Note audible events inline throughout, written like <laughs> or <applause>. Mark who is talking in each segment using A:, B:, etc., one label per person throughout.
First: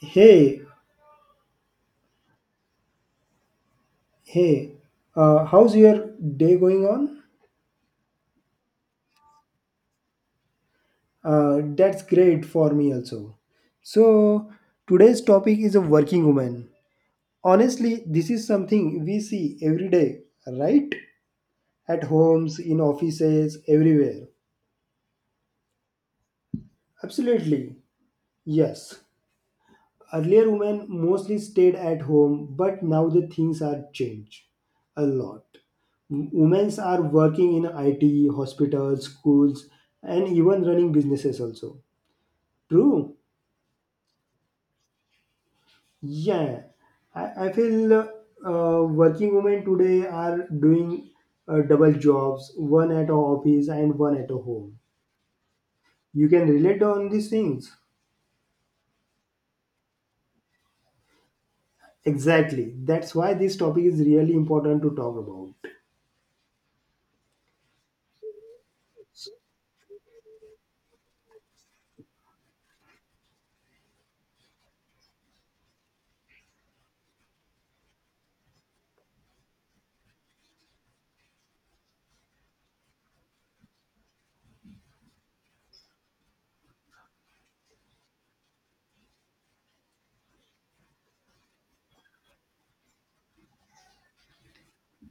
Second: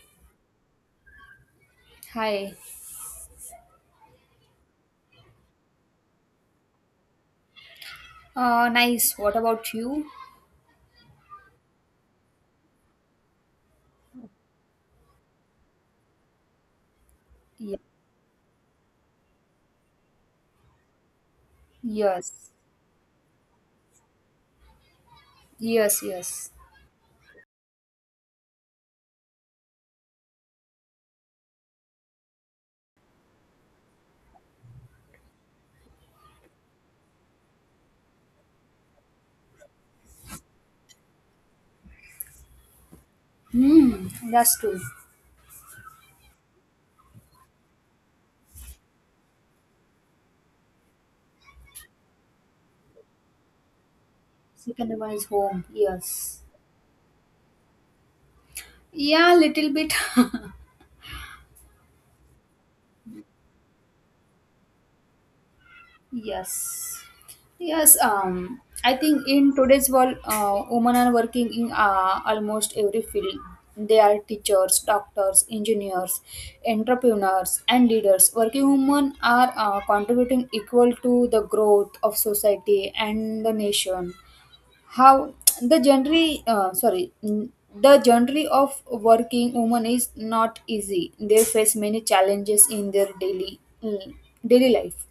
A: Hey,
B: Hi.
A: hey, how's your day going on?
B: Nice. What about you?
A: That's great for me also. So, Today's topic is a working woman.
B: Ye-
A: Honestly, this is something we see every day, right? At
B: Yes.
A: homes, in offices, everywhere.
B: Yes, yes.
A: Absolutely, yes. Earlier, women mostly stayed at home, but now the things are changed a lot. Women are working in IT, hospitals, schools, and even running businesses also. True?
B: Hmm, that's true.
A: Yeah. I feel working women today are doing double jobs, one at a office and one at a home.
B: Second one is home.
A: You
B: Yes.
A: can relate on these things.
B: Yeah, little bit. <laughs>
A: Exactly. That's why this topic is really important to talk about.
B: Yes. Yes, I think in today's world, women are working in almost every field. They are teachers, doctors, engineers, entrepreneurs, and leaders. Working women are contributing equal to the growth of society and the nation. How the genre —sorry— the genre of working woman is not easy. They face many challenges in their daily daily life.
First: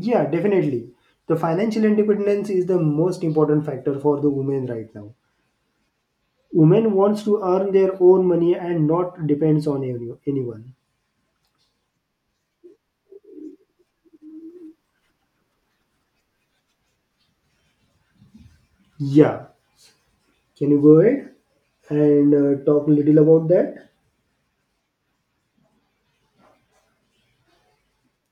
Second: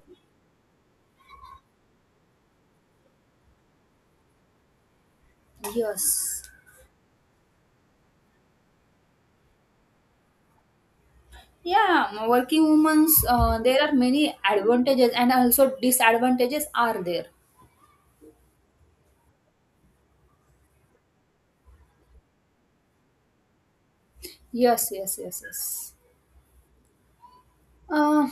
A: Yeah, definitely. The financial independence is the most important factor for the women right now.
B: Yes.
A: Women wants to earn their own money and not depends on anyone.
B: Yeah, working women's, there are many advantages and also disadvantages are there.
A: Yeah. Can you go ahead and talk a little about that?
B: Yes, yes, yes, yes. Uh,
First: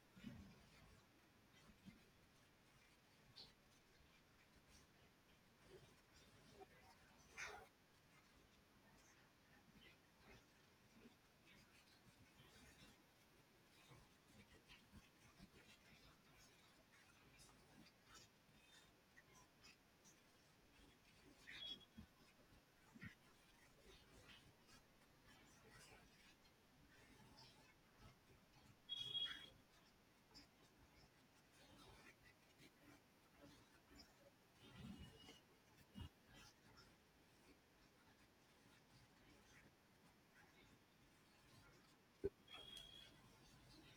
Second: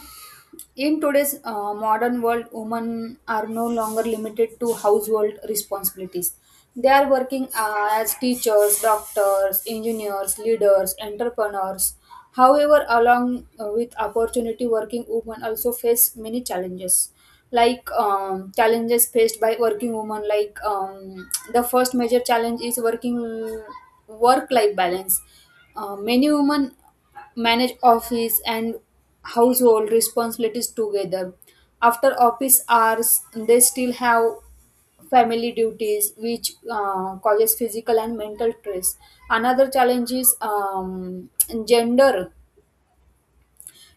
B: in today's modern world, women are no longer limited to household responsibilities. They are working as teachers, doctors, engineers, leaders, entrepreneurs. However, along with opportunity, working women also face many challenges. Like challenges faced by working women, like the first major challenge is working work-life balance. Many women manage office and household responsibilities together. After office hours, they still have family duties, which causes physical and mental stress. Another challenge is gender.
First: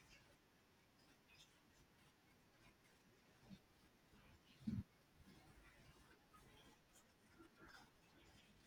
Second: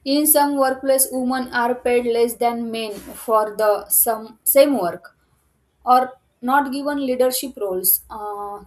B: In some workplace, women are paid less than men for the same work or not given leadership roles.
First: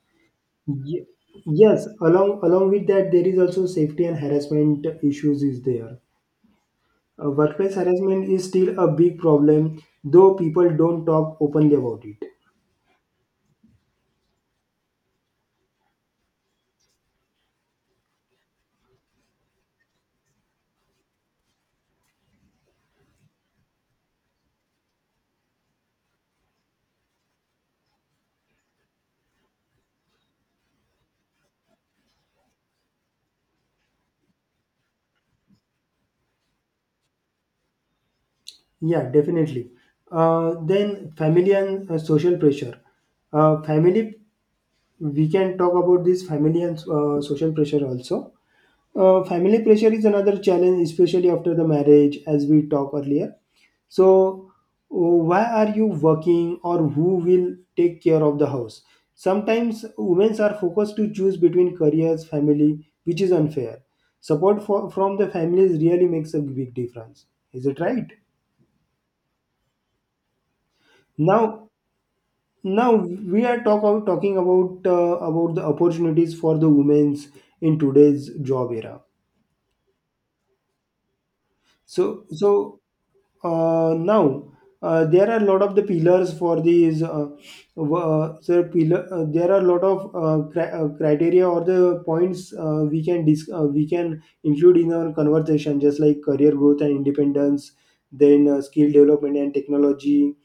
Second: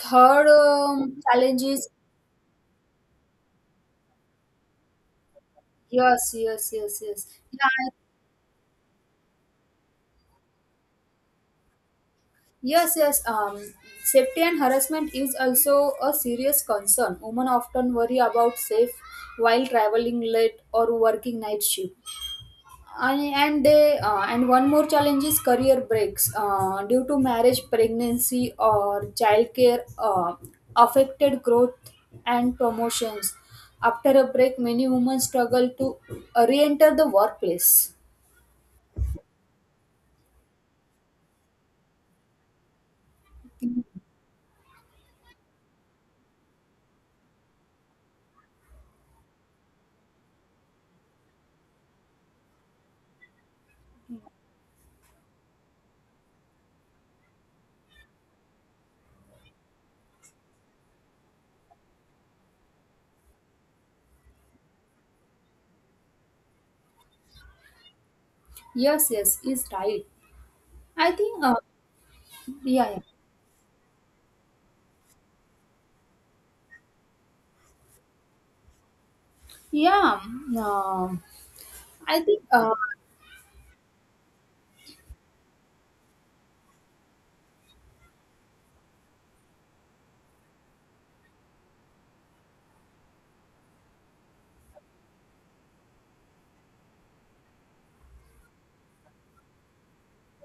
B: Third
A: Ye-
B: challenge
A: Yes,
B: is—
A: along with that, there is also safety and harassment issues is there.
B: Yes, yes, yes, yes.
A: Workplace
B: Yeah.
A: harassment is still a big problem, though people don't talk openly about it.
B: Yes, yes. Safety and harassment is also a serious concern. Women often worry about safe while traveling late or working night shift. And they and one more challenge is career breaks due to marriage, pregnancy, or childcare affected growth and promotions. After a break, many women struggle to re-enter the workplace.
A: Yeah, definitely. Then family and social pressure. Family, we can talk about this family and social pressure also. Family pressure is another challenge, especially after the marriage, as we talked earlier. So, uh, why are you working or who will take care of the house? Sometimes women are focused to choose between careers, family, which is unfair. Support from the families really makes a big difference. Is it right?
B: Yes, yes, is right. I think.
A: Now,
B: Yeah,
A: now
B: yeah.
A: we are talking about the opportunities for the women's in today's job era.
B: Yeah, um, I
A: so
B: think
A: so Now there are a lot of the pillars for these w- sir pillar, there are a lot of criteria or the points we can we can include in our conversation, just like career growth and independence, then skill development and technology.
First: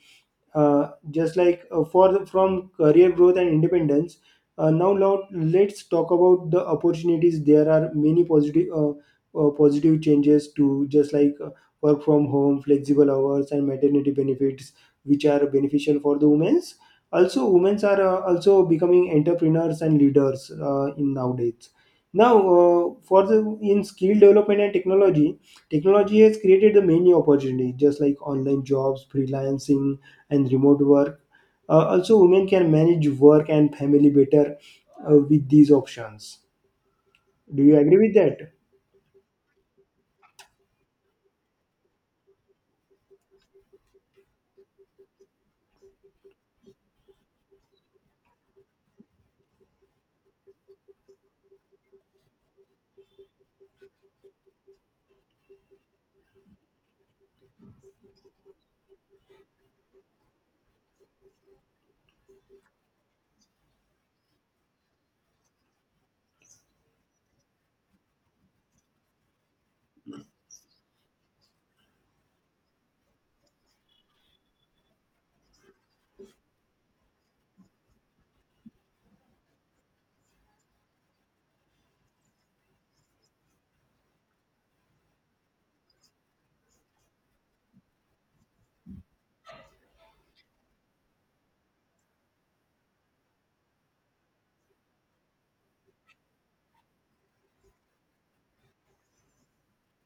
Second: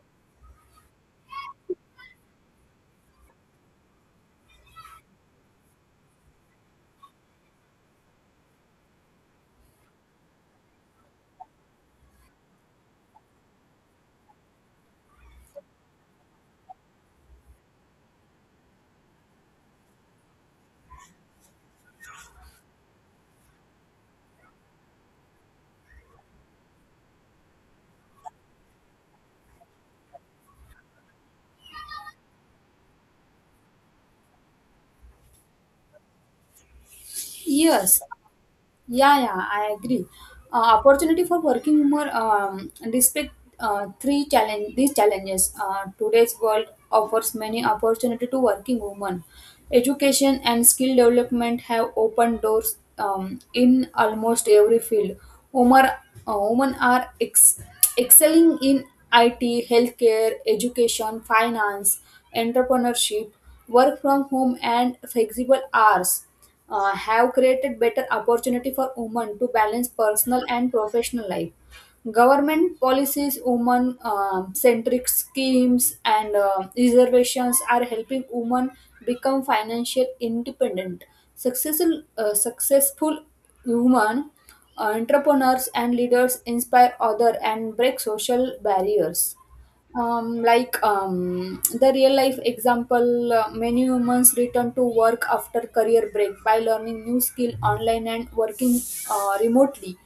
A: Just like for the, from career growth and independence, now let's talk about the opportunities. There are many positive positive changes, to just like work from home, flexible hours, and maternity benefits, which are beneficial for the women's. Also, women are also becoming entrepreneurs and leaders in nowadays. Now for the, in skill development and technology, technology has created the many opportunity, just like online jobs, freelancing, and remote work. Also, women can manage work and family better with these options. Do you agree
B: Yes.
A: with that?
B: Yeah, yeah, I agree. Opportunity for working women, despite three challenge these challenges. Today's world offers many opportunity to working women. Education and skill development have opened doors in almost every field. Women, women are excelling in IT, healthcare, education, finance, entrepreneurship, work from home, and flexible hours have created better opportunity for women to balance personal and professional life. Government policies, women centric schemes, and reservations are helping women become financial independent. Successful women entrepreneurs and leaders inspire others and break social barriers, like the real life example. Uh, many humans return to work after career break by learning new skill online and working remotely.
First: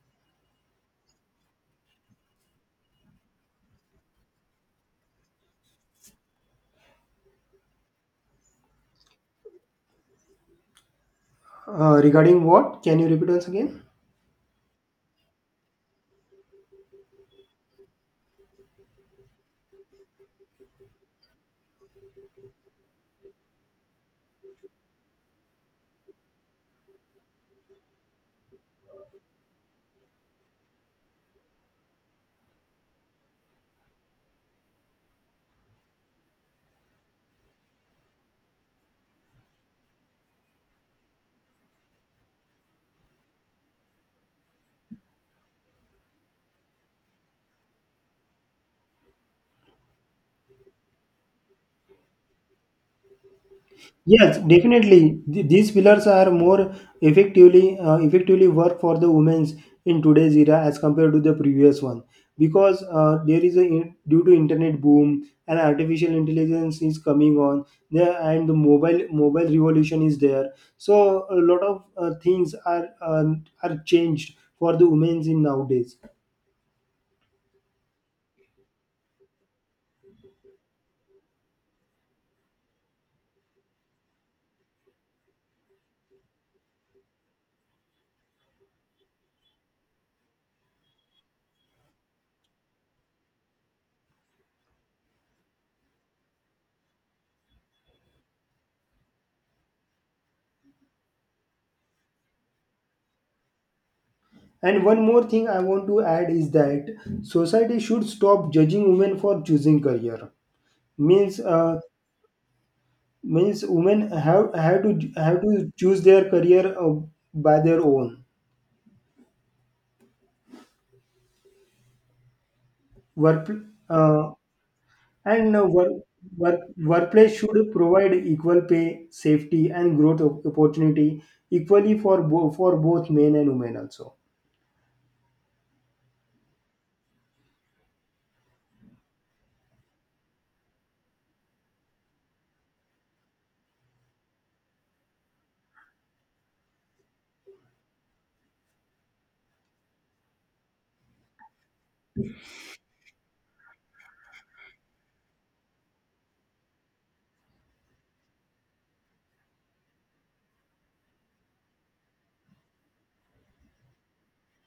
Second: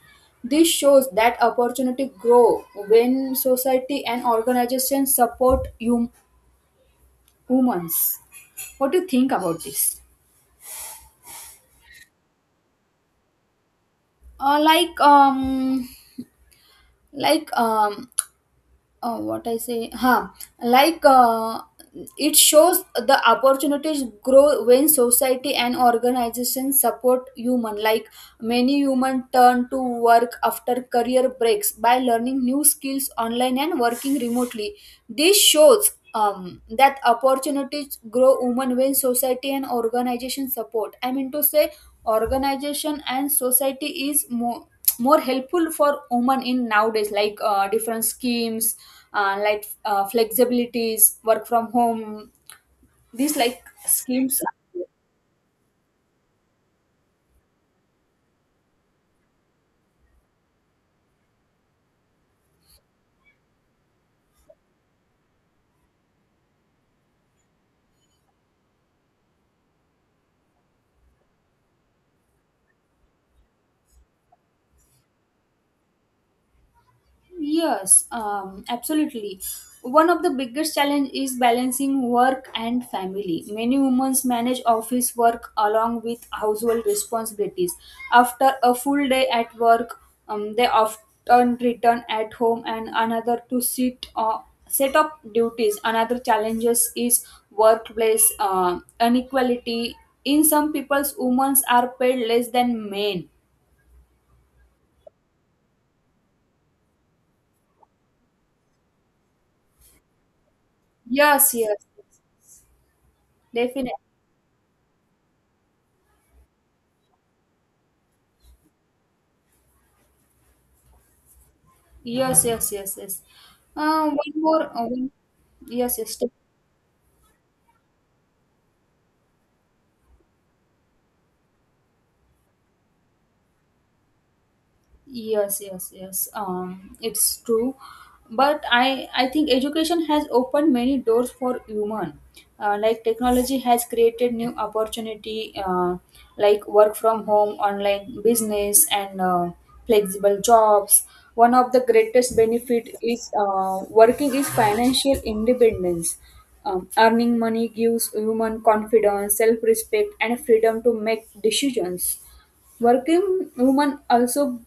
B: This shows that opportunity grow when society and organizations support humans. What do you think about this?
A: Regarding what? Can you repeat once again?
B: Uh, like um like um uh, what I say, huh? Like it shows the opportunities grow when society and organizations support human. Like many human turn to work after career breaks by learning new skills online and working remotely. This shows that opportunities grow women when society and organization support. I mean to say, organization and society is more helpful for women in nowadays, like different schemes, like flexibilities, work from home, these like
A: Yes,
B: schemes.
A: definitely. These pillars are more effectively work for the women's in today's era as compared to the previous one, because there is a due to internet boom and artificial intelligence is coming on there, and the mobile revolution is there. So a lot of things are changed for the women's in nowadays.
B: Yes, absolutely. One of the biggest challenge is balancing work and family. Many women manage office work along with household responsibilities. After a full day at work, they often return at home and another to sit or set up duties. Another challenges is workplace inequality. In some people's, women are paid less than men.
A: And one more thing I want to add is that society should stop judging women for choosing career means.
B: Yes, yes, yes,
A: Means
B: definitely.
A: women have to choose their career by their own
B: Yes, yes, yes, yes.
A: work, uh,
B: One more.
A: and
B: Yes, yes.
A: workplace should provide equal pay, safety, and growth opportunity equally for for both men and women also.
B: Yes, yes, yes. It's true, but I think education has opened many doors for human. Like technology has created new opportunity, like work from home, online business, and flexible jobs. One of the greatest benefit is working is financial independence. Earning money gives human confidence, self-respect, and freedom to make decisions. Working women also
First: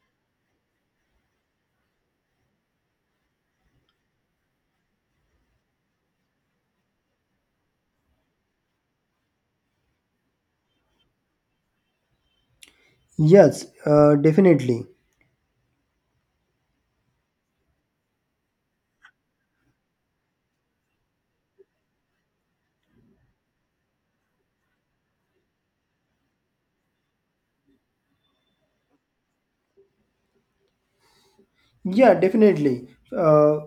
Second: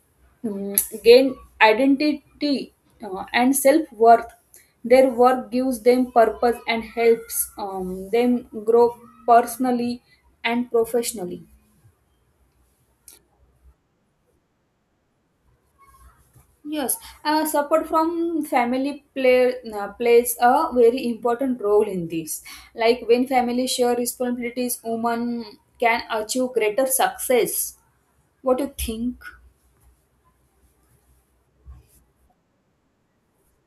B: gain identity and self worth. Their work gives them purpose and helps them grow personally and professionally.
A: Yes, definitely.
B: Yes, support from family plays a very important role in this. Like when family share responsibilities, women can achieve greater success. What do you think?
A: Yeah, definitely. Uh,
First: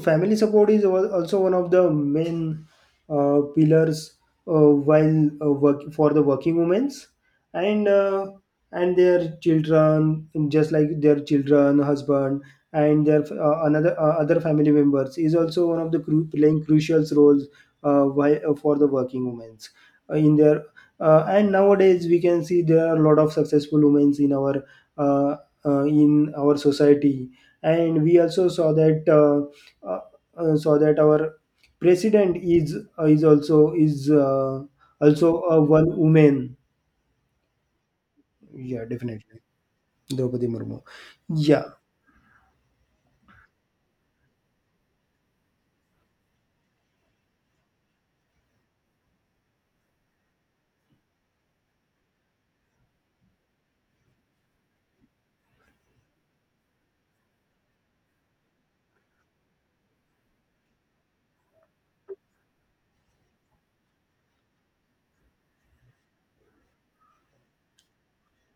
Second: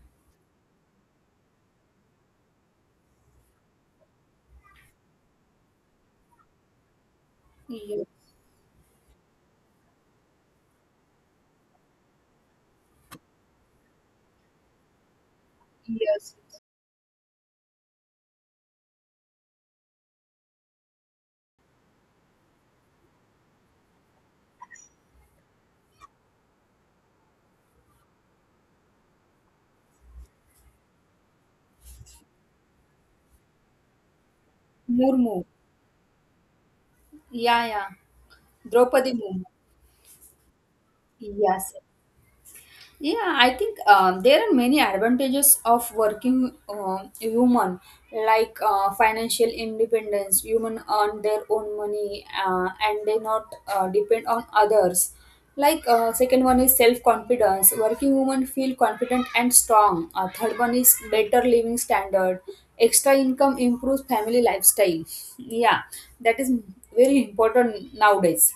A: Family support is also one of the main pillars while work for the working women's, and
B: Yes,
A: their children, just like their children, husband, and their another other family members, is also one of the
B: yes,
A: playing crucial roles while, for the working women's in their. And nowadays we can see there are a lot of successful women uh, in our society, and we also uh, saw that our president is
B: more,
A: also
B: more.
A: a one woman.
B: Yeah, yeah.
A: Yeah,
B: Draupadi
A: definitely.
B: Murmu.
A: Draupadi Murmu. Yeah.
B: Yes. Yeah, I think there are many advantages of working human, like financial independence. Human earn their own money and they not depend on others. Like second one is self confidence. Working women feel confident and strong. Third one is better living standard. Extra income improves family lifestyle. <laughs> Yeah, that is very important nowadays.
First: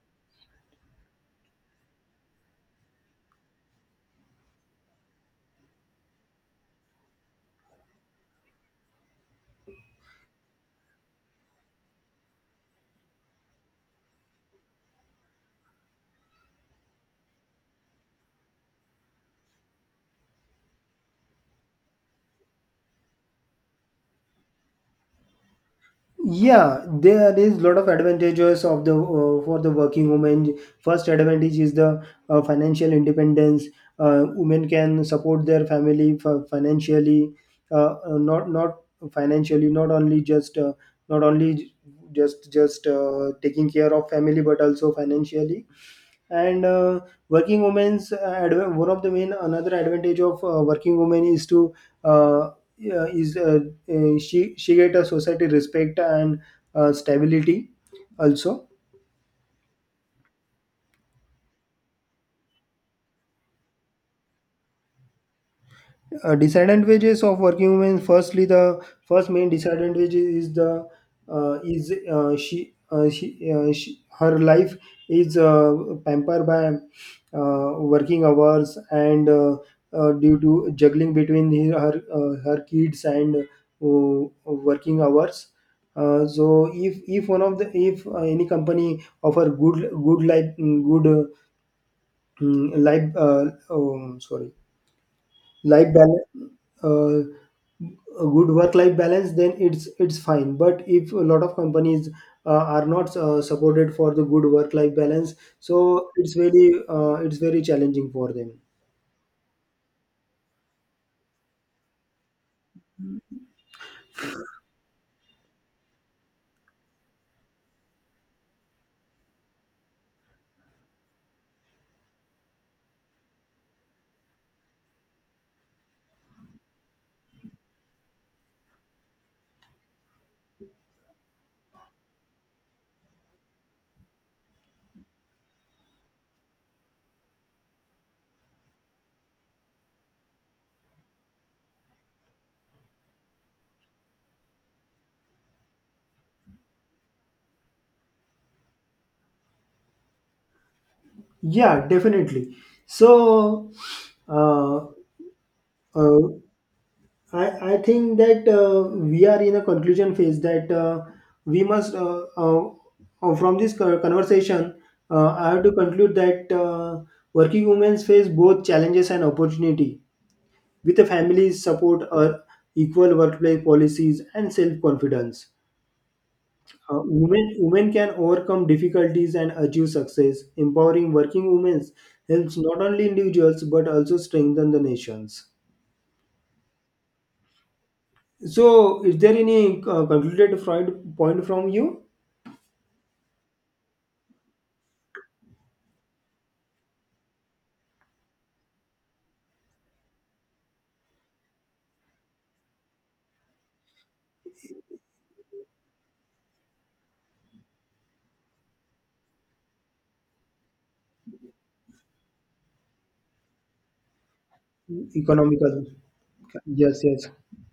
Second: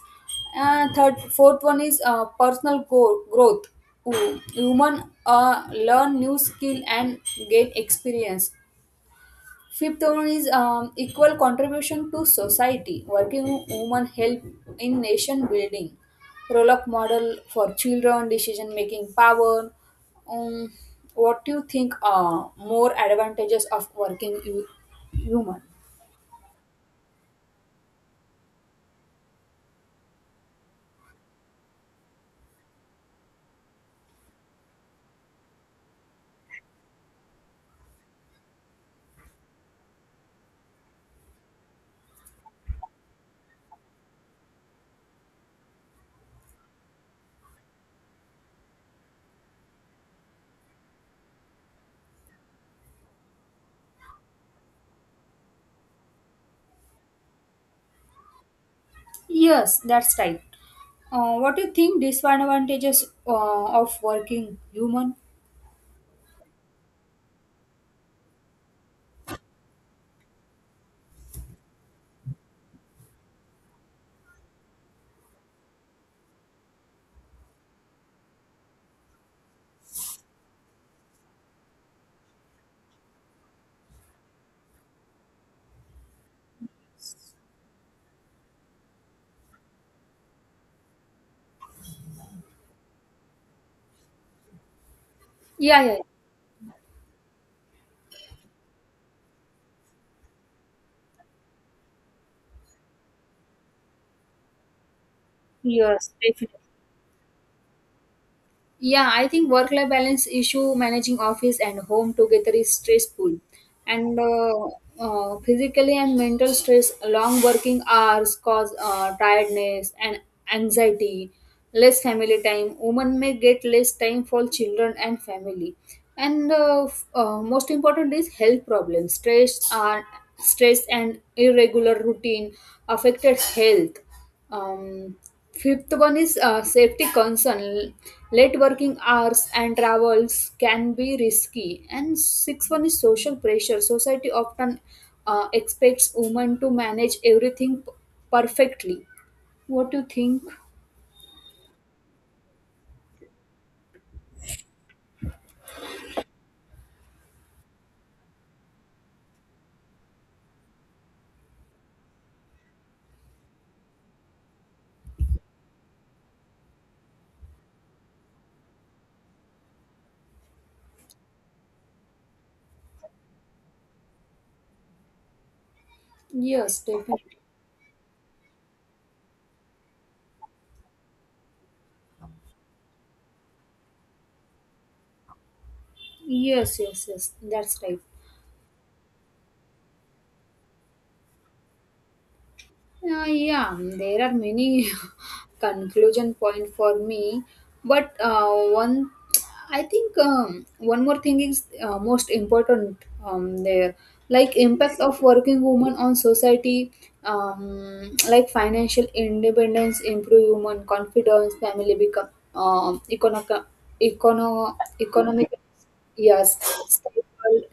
B: Fourth one is personal growth. Human learn new skill and gain experience. Fifth one is equal contribution to society. Working women help in nation building. Role of model for children, decision making power. Um, what do you think are more advantages of working woman?
A: Yeah, there is lot of advantages of the for the working women. First advantage is the financial independence. Women can support their family financially, not financially, not only just not only just taking care of family, but also financially. And working women's one of the main another advantage of working women is to uh, yeah, is she get a society respect and stability also.
B: Yes, that's right. What do you think disadvantages of working human?
A: Disadvantages of working women. Firstly, the first main disadvantage is the she, her life is pampered by working hours and due to juggling between her kids and working hours. So if one of the, if any company offer good, good life good mm, life sorry
B: Yeah,
A: life
B: yeah, yeah.
A: balance uh, a good work life balance, then it's fine. But if a lot of companies uh, are not supported for the good work life balance, so
B: Yes,
A: it's
B: definitely.
A: really it's very challenging for them.
B: Yeah, I think work life balance issue managing office and home together is stressful. And physically and mental stress, long working hours cause tiredness and anxiety, less family time. Women may get less time for children and family. And most important is health problems. Stress and irregular routine affected health. Um, fifth one is safety concern. Late working hours and travels can be risky. And sixth one is social pressure. Society often expects women to manage everything perfectly. What do you think?
A: Yeah, definitely. so uh, uh, I think that we are in a conclusion phase that we must, uh, uh, from this conversation, I have to conclude that working women face both challenges and opportunity. With a family's support, equal workplace policies, and self confidence,
B: Yes, definitely.
A: Women can overcome difficulties and achieve success. Empowering working women helps not only individuals but also strengthen the nations.
B: Yes, yes, yes. That's right.
A: So, is there any concluded Freud point from you?
B: Yeah, there are many <laughs> conclusion point for me, but one, I think one more thing is most important. um, there, like impact of working women on society, like financial independence, improve human confidence, family become um, economic,
A: Economical.
B: yes,
A: Yes, yes.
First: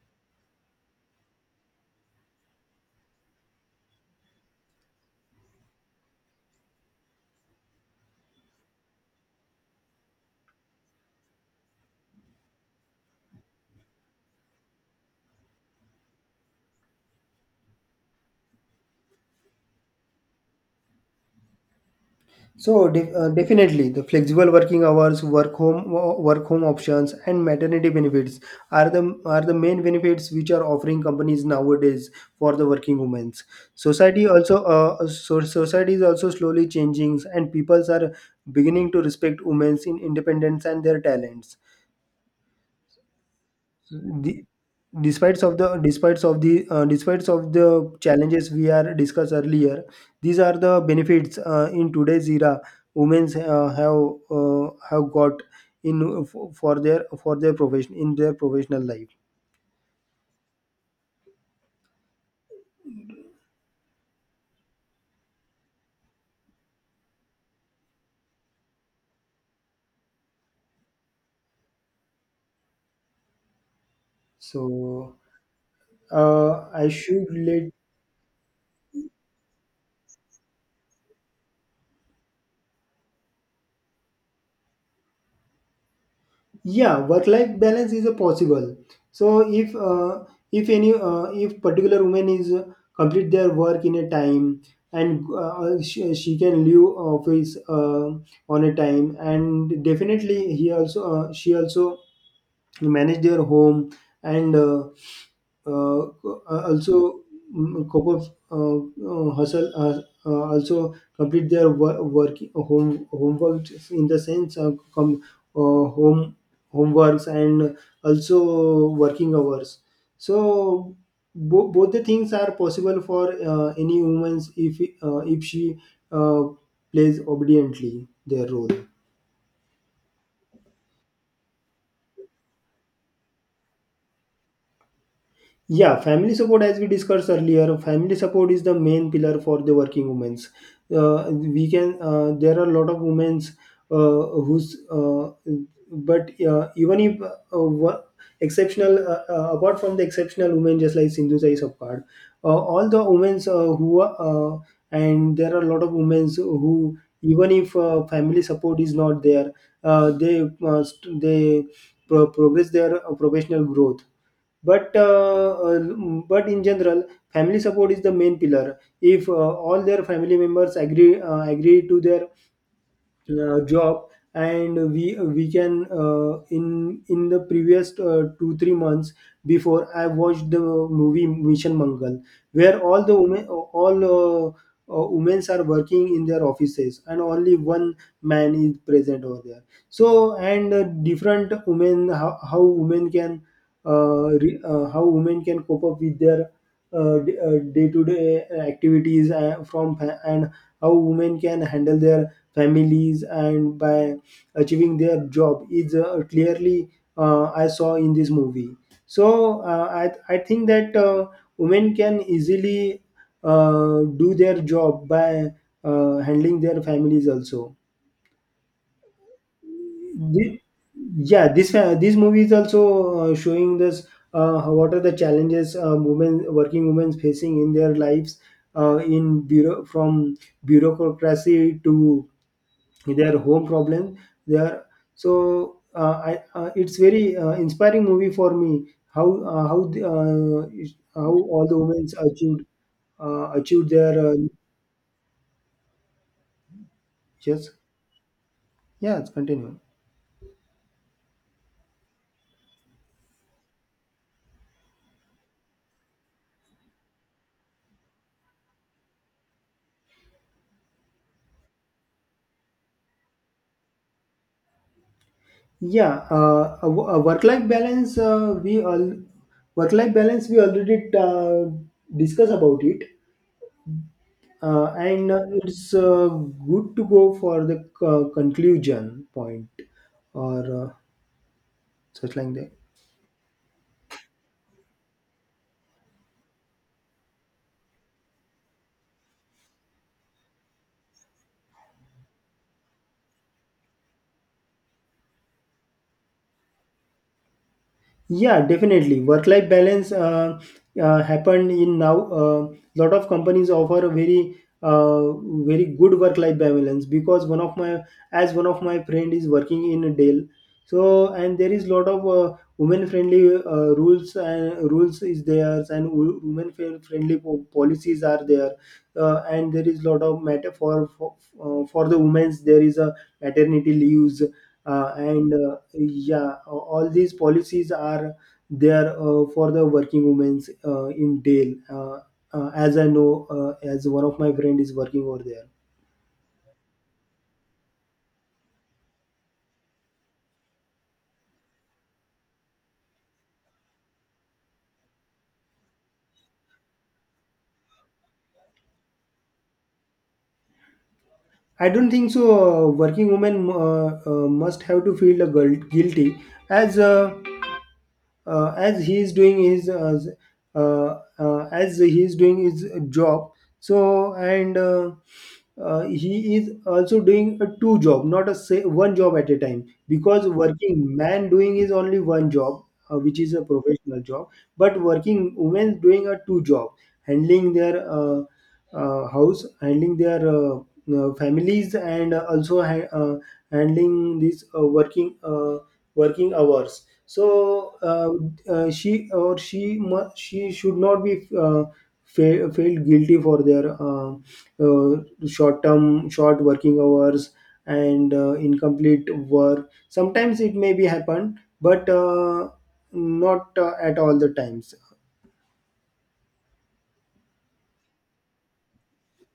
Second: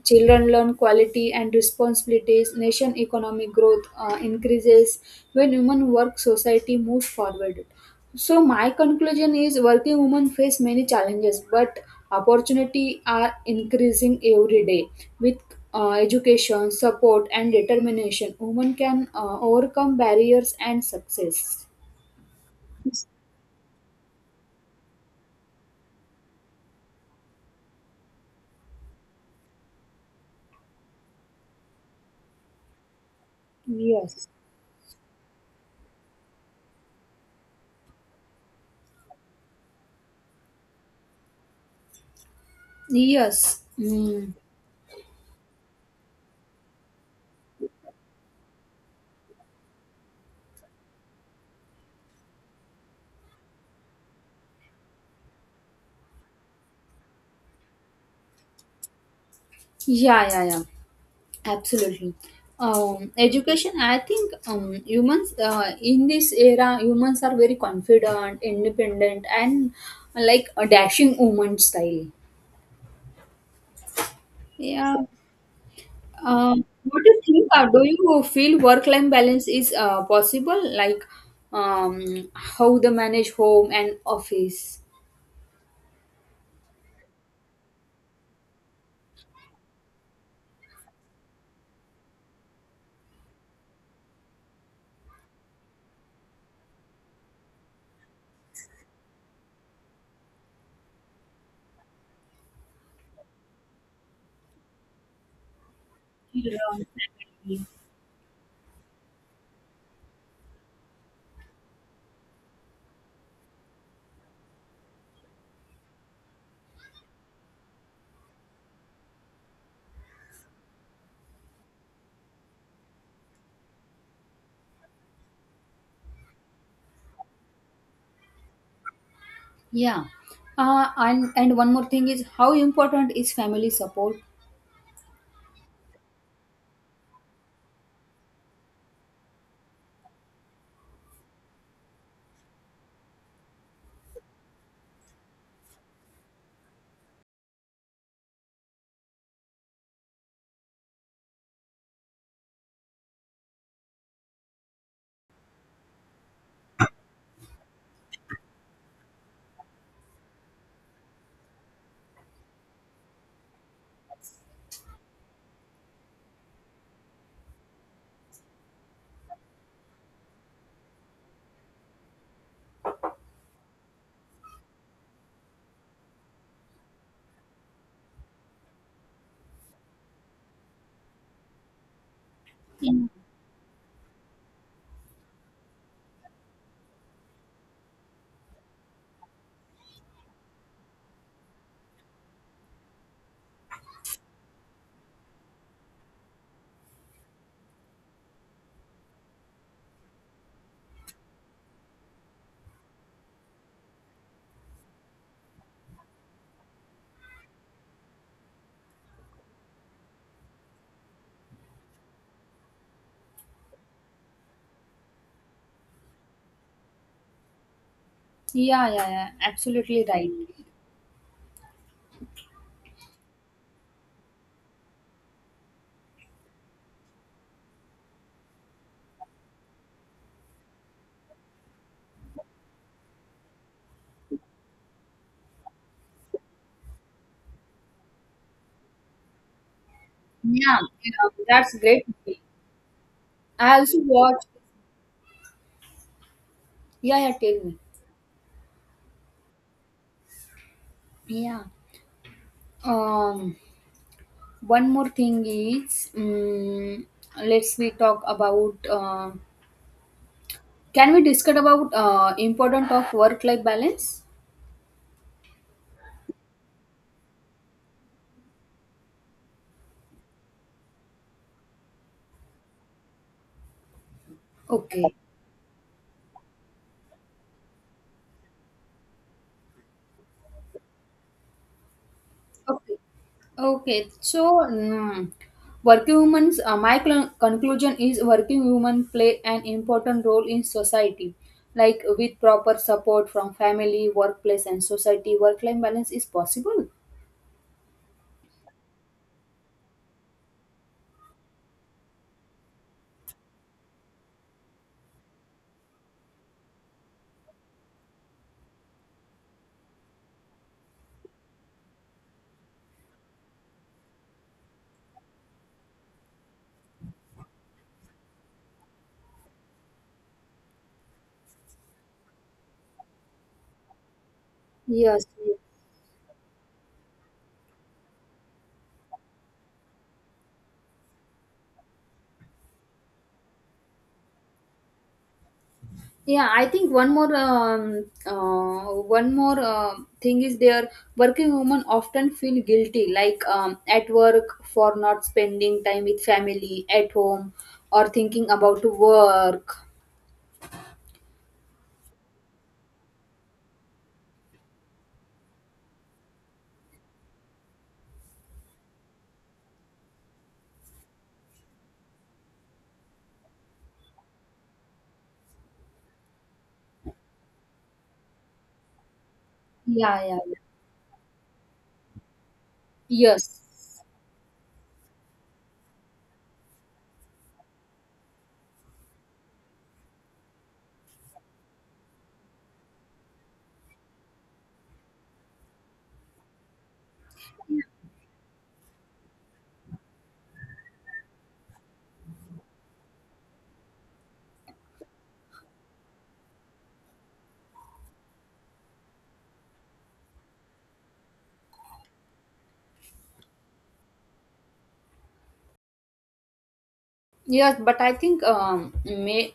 B: children learn quality and responsibilities, nation economic growth increases. When women work, society moves forward. So my conclusion is working women face many challenges, but opportunity are increasing every day with education, support, and determination. Women can overcome barriers and success.
A: So, definitely, the flexible working hours, work home, work home options, and maternity benefits are the, are the main benefits which are offering companies nowadays for the working women.
B: Yes.
A: Society also, so society is also slowly changing, and peoples are beginning to respect women's in independence and their talents.
B: Yes. Mm.
A: The, despite of the despite of the Despite of the challenges we are discussed earlier, these are the benefits in today's era women have got in for their, for their profession, in their professional life.
B: Yeah, yeah, yeah. Absolutely. Education, I think humans in this era, humans are very confident, independent, and like a dashing woman style.
A: So
B: Yeah.
A: I
B: What do you
A: should
B: think?
A: let
B: Do you feel work-life balance is possible? Like how the manage home and office?
A: Yeah, work life balance is a possible. So if any, if particular woman is complete their work in a time, and she can leave office on a time, and definitely he also, she also manage their home, and uh,
B: Yeah.
A: also cope up, hustle, also complete their work home homework in the sense of come home homeworks and also working hours. So both the things are possible for any woman if she uh, plays obediently their role.
B: Yeah. And one more thing is, how important is family support?
A: Yeah, family support, as we discussed earlier, family support is the main pillar for the working women. We can, there are a lot of women who's, but even if wo- exceptional, apart from the exceptional women, just like Sindhu Sai Sapkar, all the women's and there are a lot of women's who, even if family support is not there, they progress their professional growth. but uh, uh, but in general, family support is the main pillar. If all their family members agree to their job. And we can in the previous 2-3 months before, I watched the movie Mission Mangal, where all the women, all women are working in their offices and only one man is present over there. So and Different women, how women can how women can cope up with their day-to-day activities, from fa- and how women can handle their families and by achieving their job is clearly, I saw in this movie. So I think that women can easily do their job by handling their families also.
B: Yeah, yeah, yeah. Absolutely right.
A: Thi- yeah, this this movie is also showing this, what are the challenges, women working women facing in their lives in bureau from bureaucracy to their home problem they are. So it's very inspiring movie for me, how
B: Yeah,
A: how
B: yeah,
A: all
B: that's
A: the
B: great.
A: women achieved,
B: I
A: achieved
B: also
A: their. Uh,
B: watch. Yeah, yeah, tell
A: yes,
B: me.
A: yeah, it's continue.
B: Yeah. Um, one more thing is, let's we talk about. Can we discuss about important of work life balance?
A: Yeah a, wo- a Work life balance, we all work life balance we already discuss about it,
B: Okay.
A: and it's good to go for the conclusion point or such like that.
B: Okay. Okay. So, mm, working women's, my conclusion is working women play an important role in society. Like with proper support from family, workplace, and society, work life balance is possible.
A: Yeah, definitely. Work-life balance happened in now. A lot of companies offer a very, uh, very good work-life balance because as one of my friend is working in Dell, so and there is lot of women-friendly rules and rules is there and wo- women-friendly policies are there, and there is lot of matter for the women's there is a maternity leaves uh,
B: Yes.
A: and uh, all these policies are there, for the working women's in Dale, as I know, as one of my friend is working over there.
B: Yeah, I think one more thing is there. Working women often feel guilty, like at work for not spending time with family at home, or thinking about work.
A: I don't think so, working women must have to feel guilty as uh, as he is doing his as he is doing his job. So and He is also doing a two job, not a say, one job at a time,
B: Yeah, yeah,
A: because
B: yeah.
A: working man doing is only one job, which is
B: Yes,
A: a professional job, but working women doing a two job, handling their house, handling their families, and also handling this working working hours. So she or she should not be felt guilty for their short term short working hours, and incomplete work sometimes it may be happen, but not, at all the times.
B: yes, but I think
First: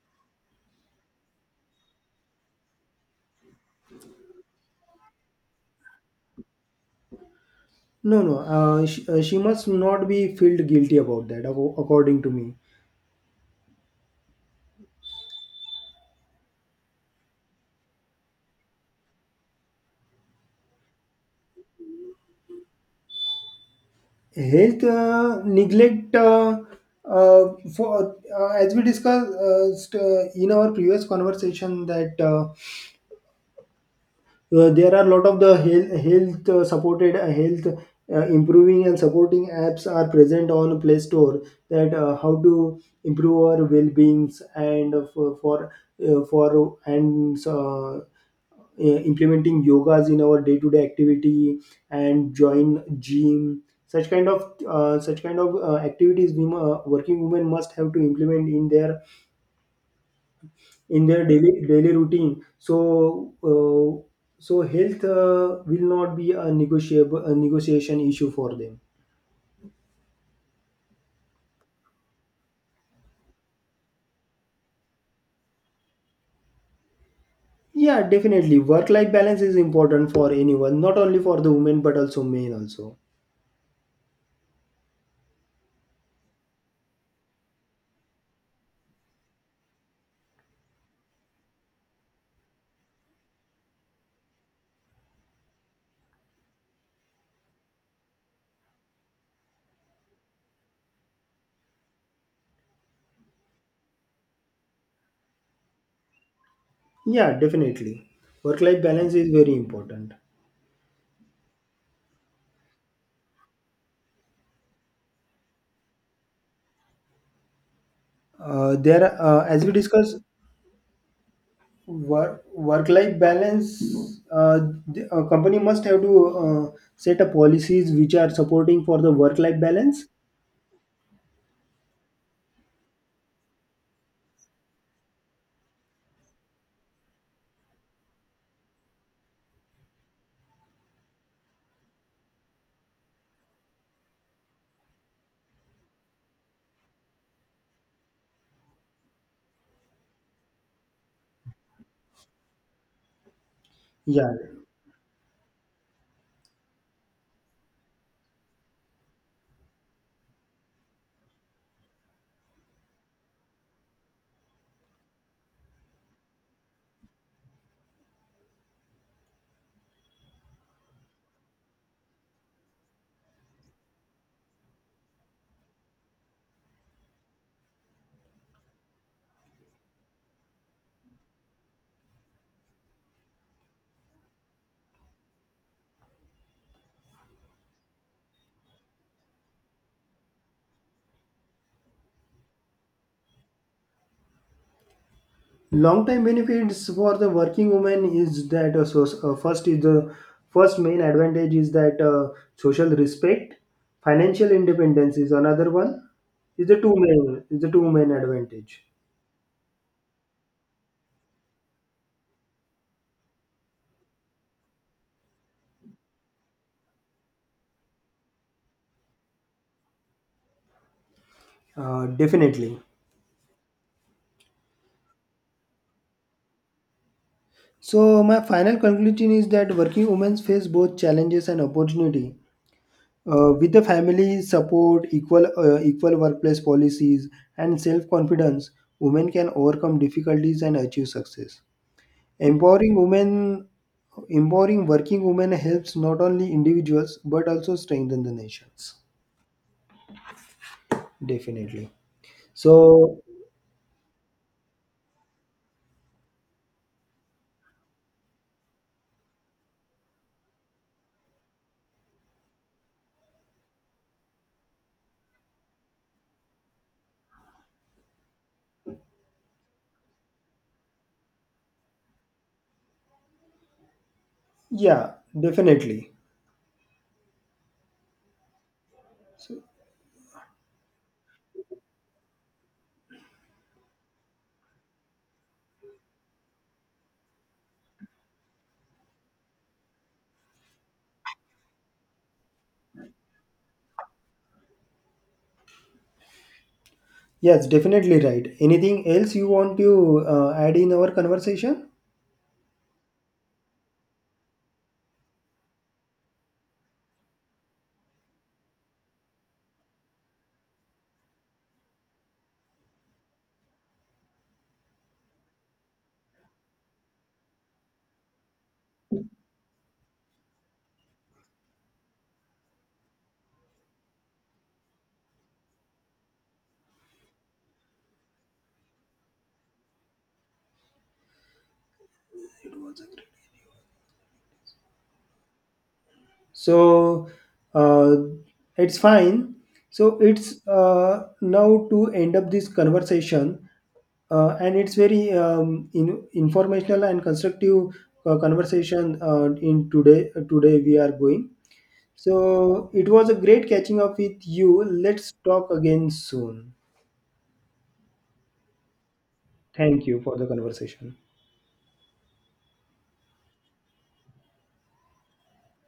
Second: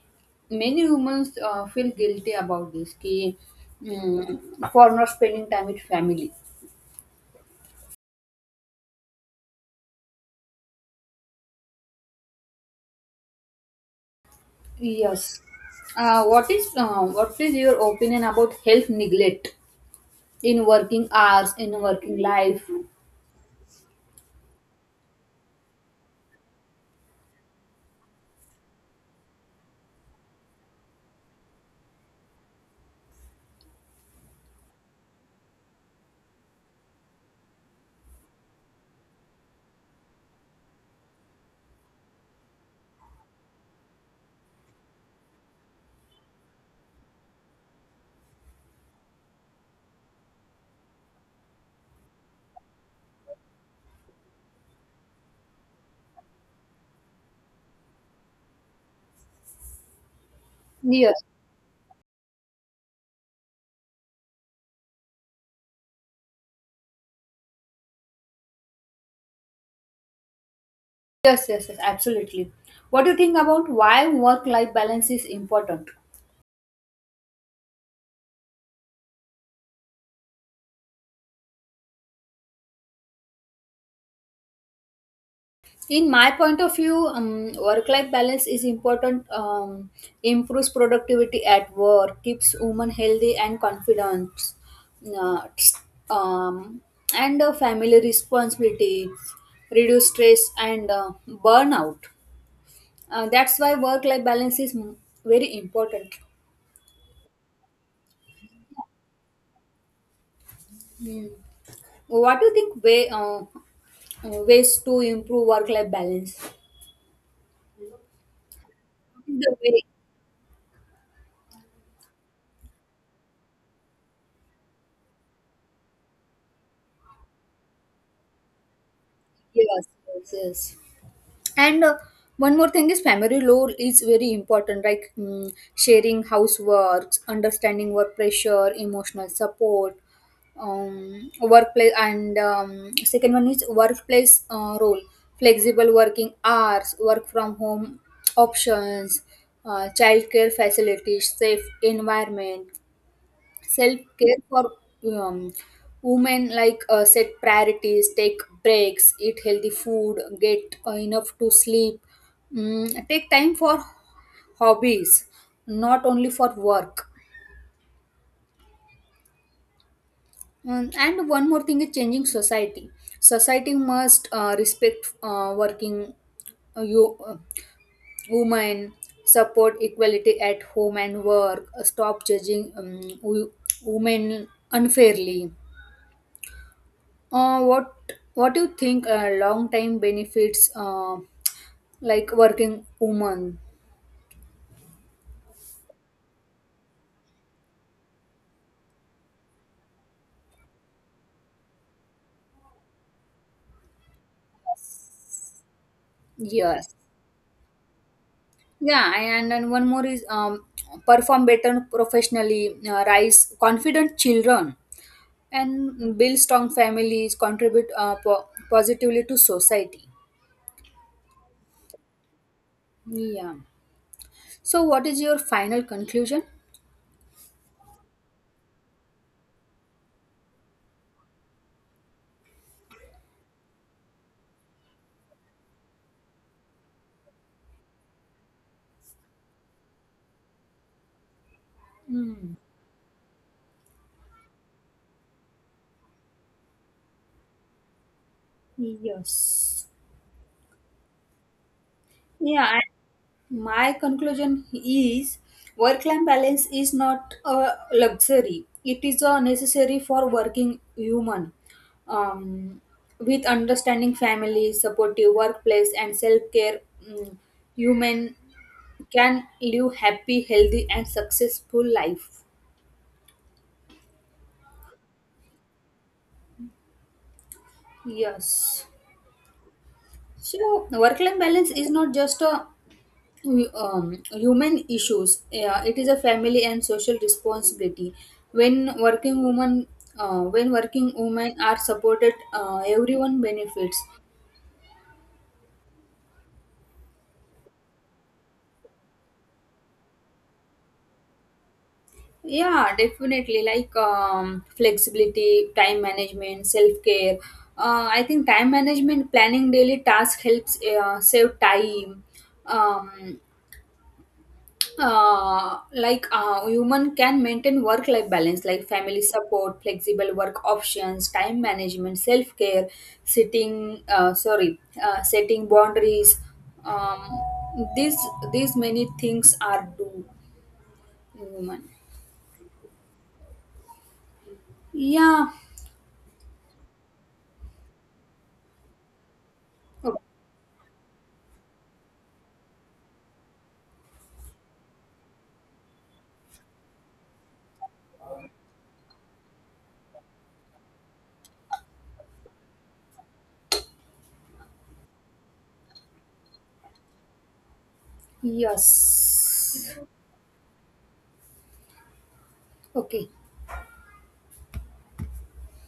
B: many humans feel guilty about this, mm, for not spending time with family.
A: No, no, she must not be felt guilty about that, according to me.
B: Yes. Uh, what is your opinion about health neglect in working hours, in working life?
A: Health neglect, uh, for as we discussed, in our previous conversation that, there are a lot of the health supported, health improving and supporting apps are present on Play Store, that how to improve our well-beings, and for and implementing yogas in our day-to-day activity and join gym. Such kind of activities working women must have to implement in their, in
B: Yes,
A: their daily daily routine, so, uh, so health will not be a negotiable a negotiation issue for them.
B: yes, yes, yes, absolutely. What do you think about why work-life balance is important?
A: Yeah, definitely, work life balance is important for anyone, not only for the women but also men also.
B: In my point of view, work life balance is important. Improves productivity at work, keeps women healthy and confident, uh, um, and family responsibility, reduce stress and burnout. Uh, that's why work life balance is very important.
A: Yeah, definitely, work life balance is very important.
B: Hmm. What do you think way ways to improve work life balance,
A: There
B: the
A: As we
B: way?
A: discuss, work life balance, uh, the, a company must have to, uh, set up policies which are supporting for the work life
B: Yes,
A: balance.
B: yes, yes. And one more thing is family role is very important, like sharing houseworks, understanding work pressure, emotional support, workplace, and second one is workplace role, flexible working hours, work from home options, childcare facilities, safe environment, self
A: Yeah,
B: care for um, women, like set priorities, take breaks, eat healthy food, get enough to sleep, take time for hobbies, not only for work. Mm, and one more thing is changing society. Society must respect working you women, support equality at home and work, stop judging women unfairly. Uh, what do you think long time benefits, like working woman?
A: long time benefits for the working woman is that, first is the first main advantage is that, social respect, financial independence is another one, is the
B: Yes.
A: two main advantage.
B: Yeah, and then one more is perform better professionally, raise confident children, and build strong families, contribute positively to society.
A: Definitely.
B: Yeah. So, what is your final conclusion?
A: So my final conclusion is that working women face both challenges and opportunity, with the family support, equal workplace policies, and self confidence, women can overcome difficulties and achieve success.
B: Hmm.
A: Empowering women, empowering working women helps not only individuals but also strengthen the nations.
B: Yes.
A: Definitely.
B: Yeah,
A: So
B: and my conclusion is work life balance is not a luxury, it is a necessary for working human. Um, with understanding family, supportive workplace, and self care, mm human can live happy, healthy, and successful life.
A: yeah, definitely.
B: Yes. So work life balance is not just a human issues. Yeah, it is a family and social responsibility. When working women, when working women are supported, everyone benefits.
A: Yes, definitely right. Anything else you want to add in our conversation?
B: Yeah, definitely. Like flexibility, time management, self care. I think time management, planning daily tasks helps save time. Um, like, human can maintain work life balance, like family support, flexible work options, time management, self care, sitting. Sorry setting boundaries. Um, these these many things are do in human.
A: It was a great-
B: Yeah.
A: so uh, it's fine,
B: Oh,
A: so it's, now to end up this conversation, and it's very informational and constructive conversation, in today today we are going, so it was a great catching up with you, let's talk again soon.
B: yes.
A: Thank you for the conversation.
B: Okay.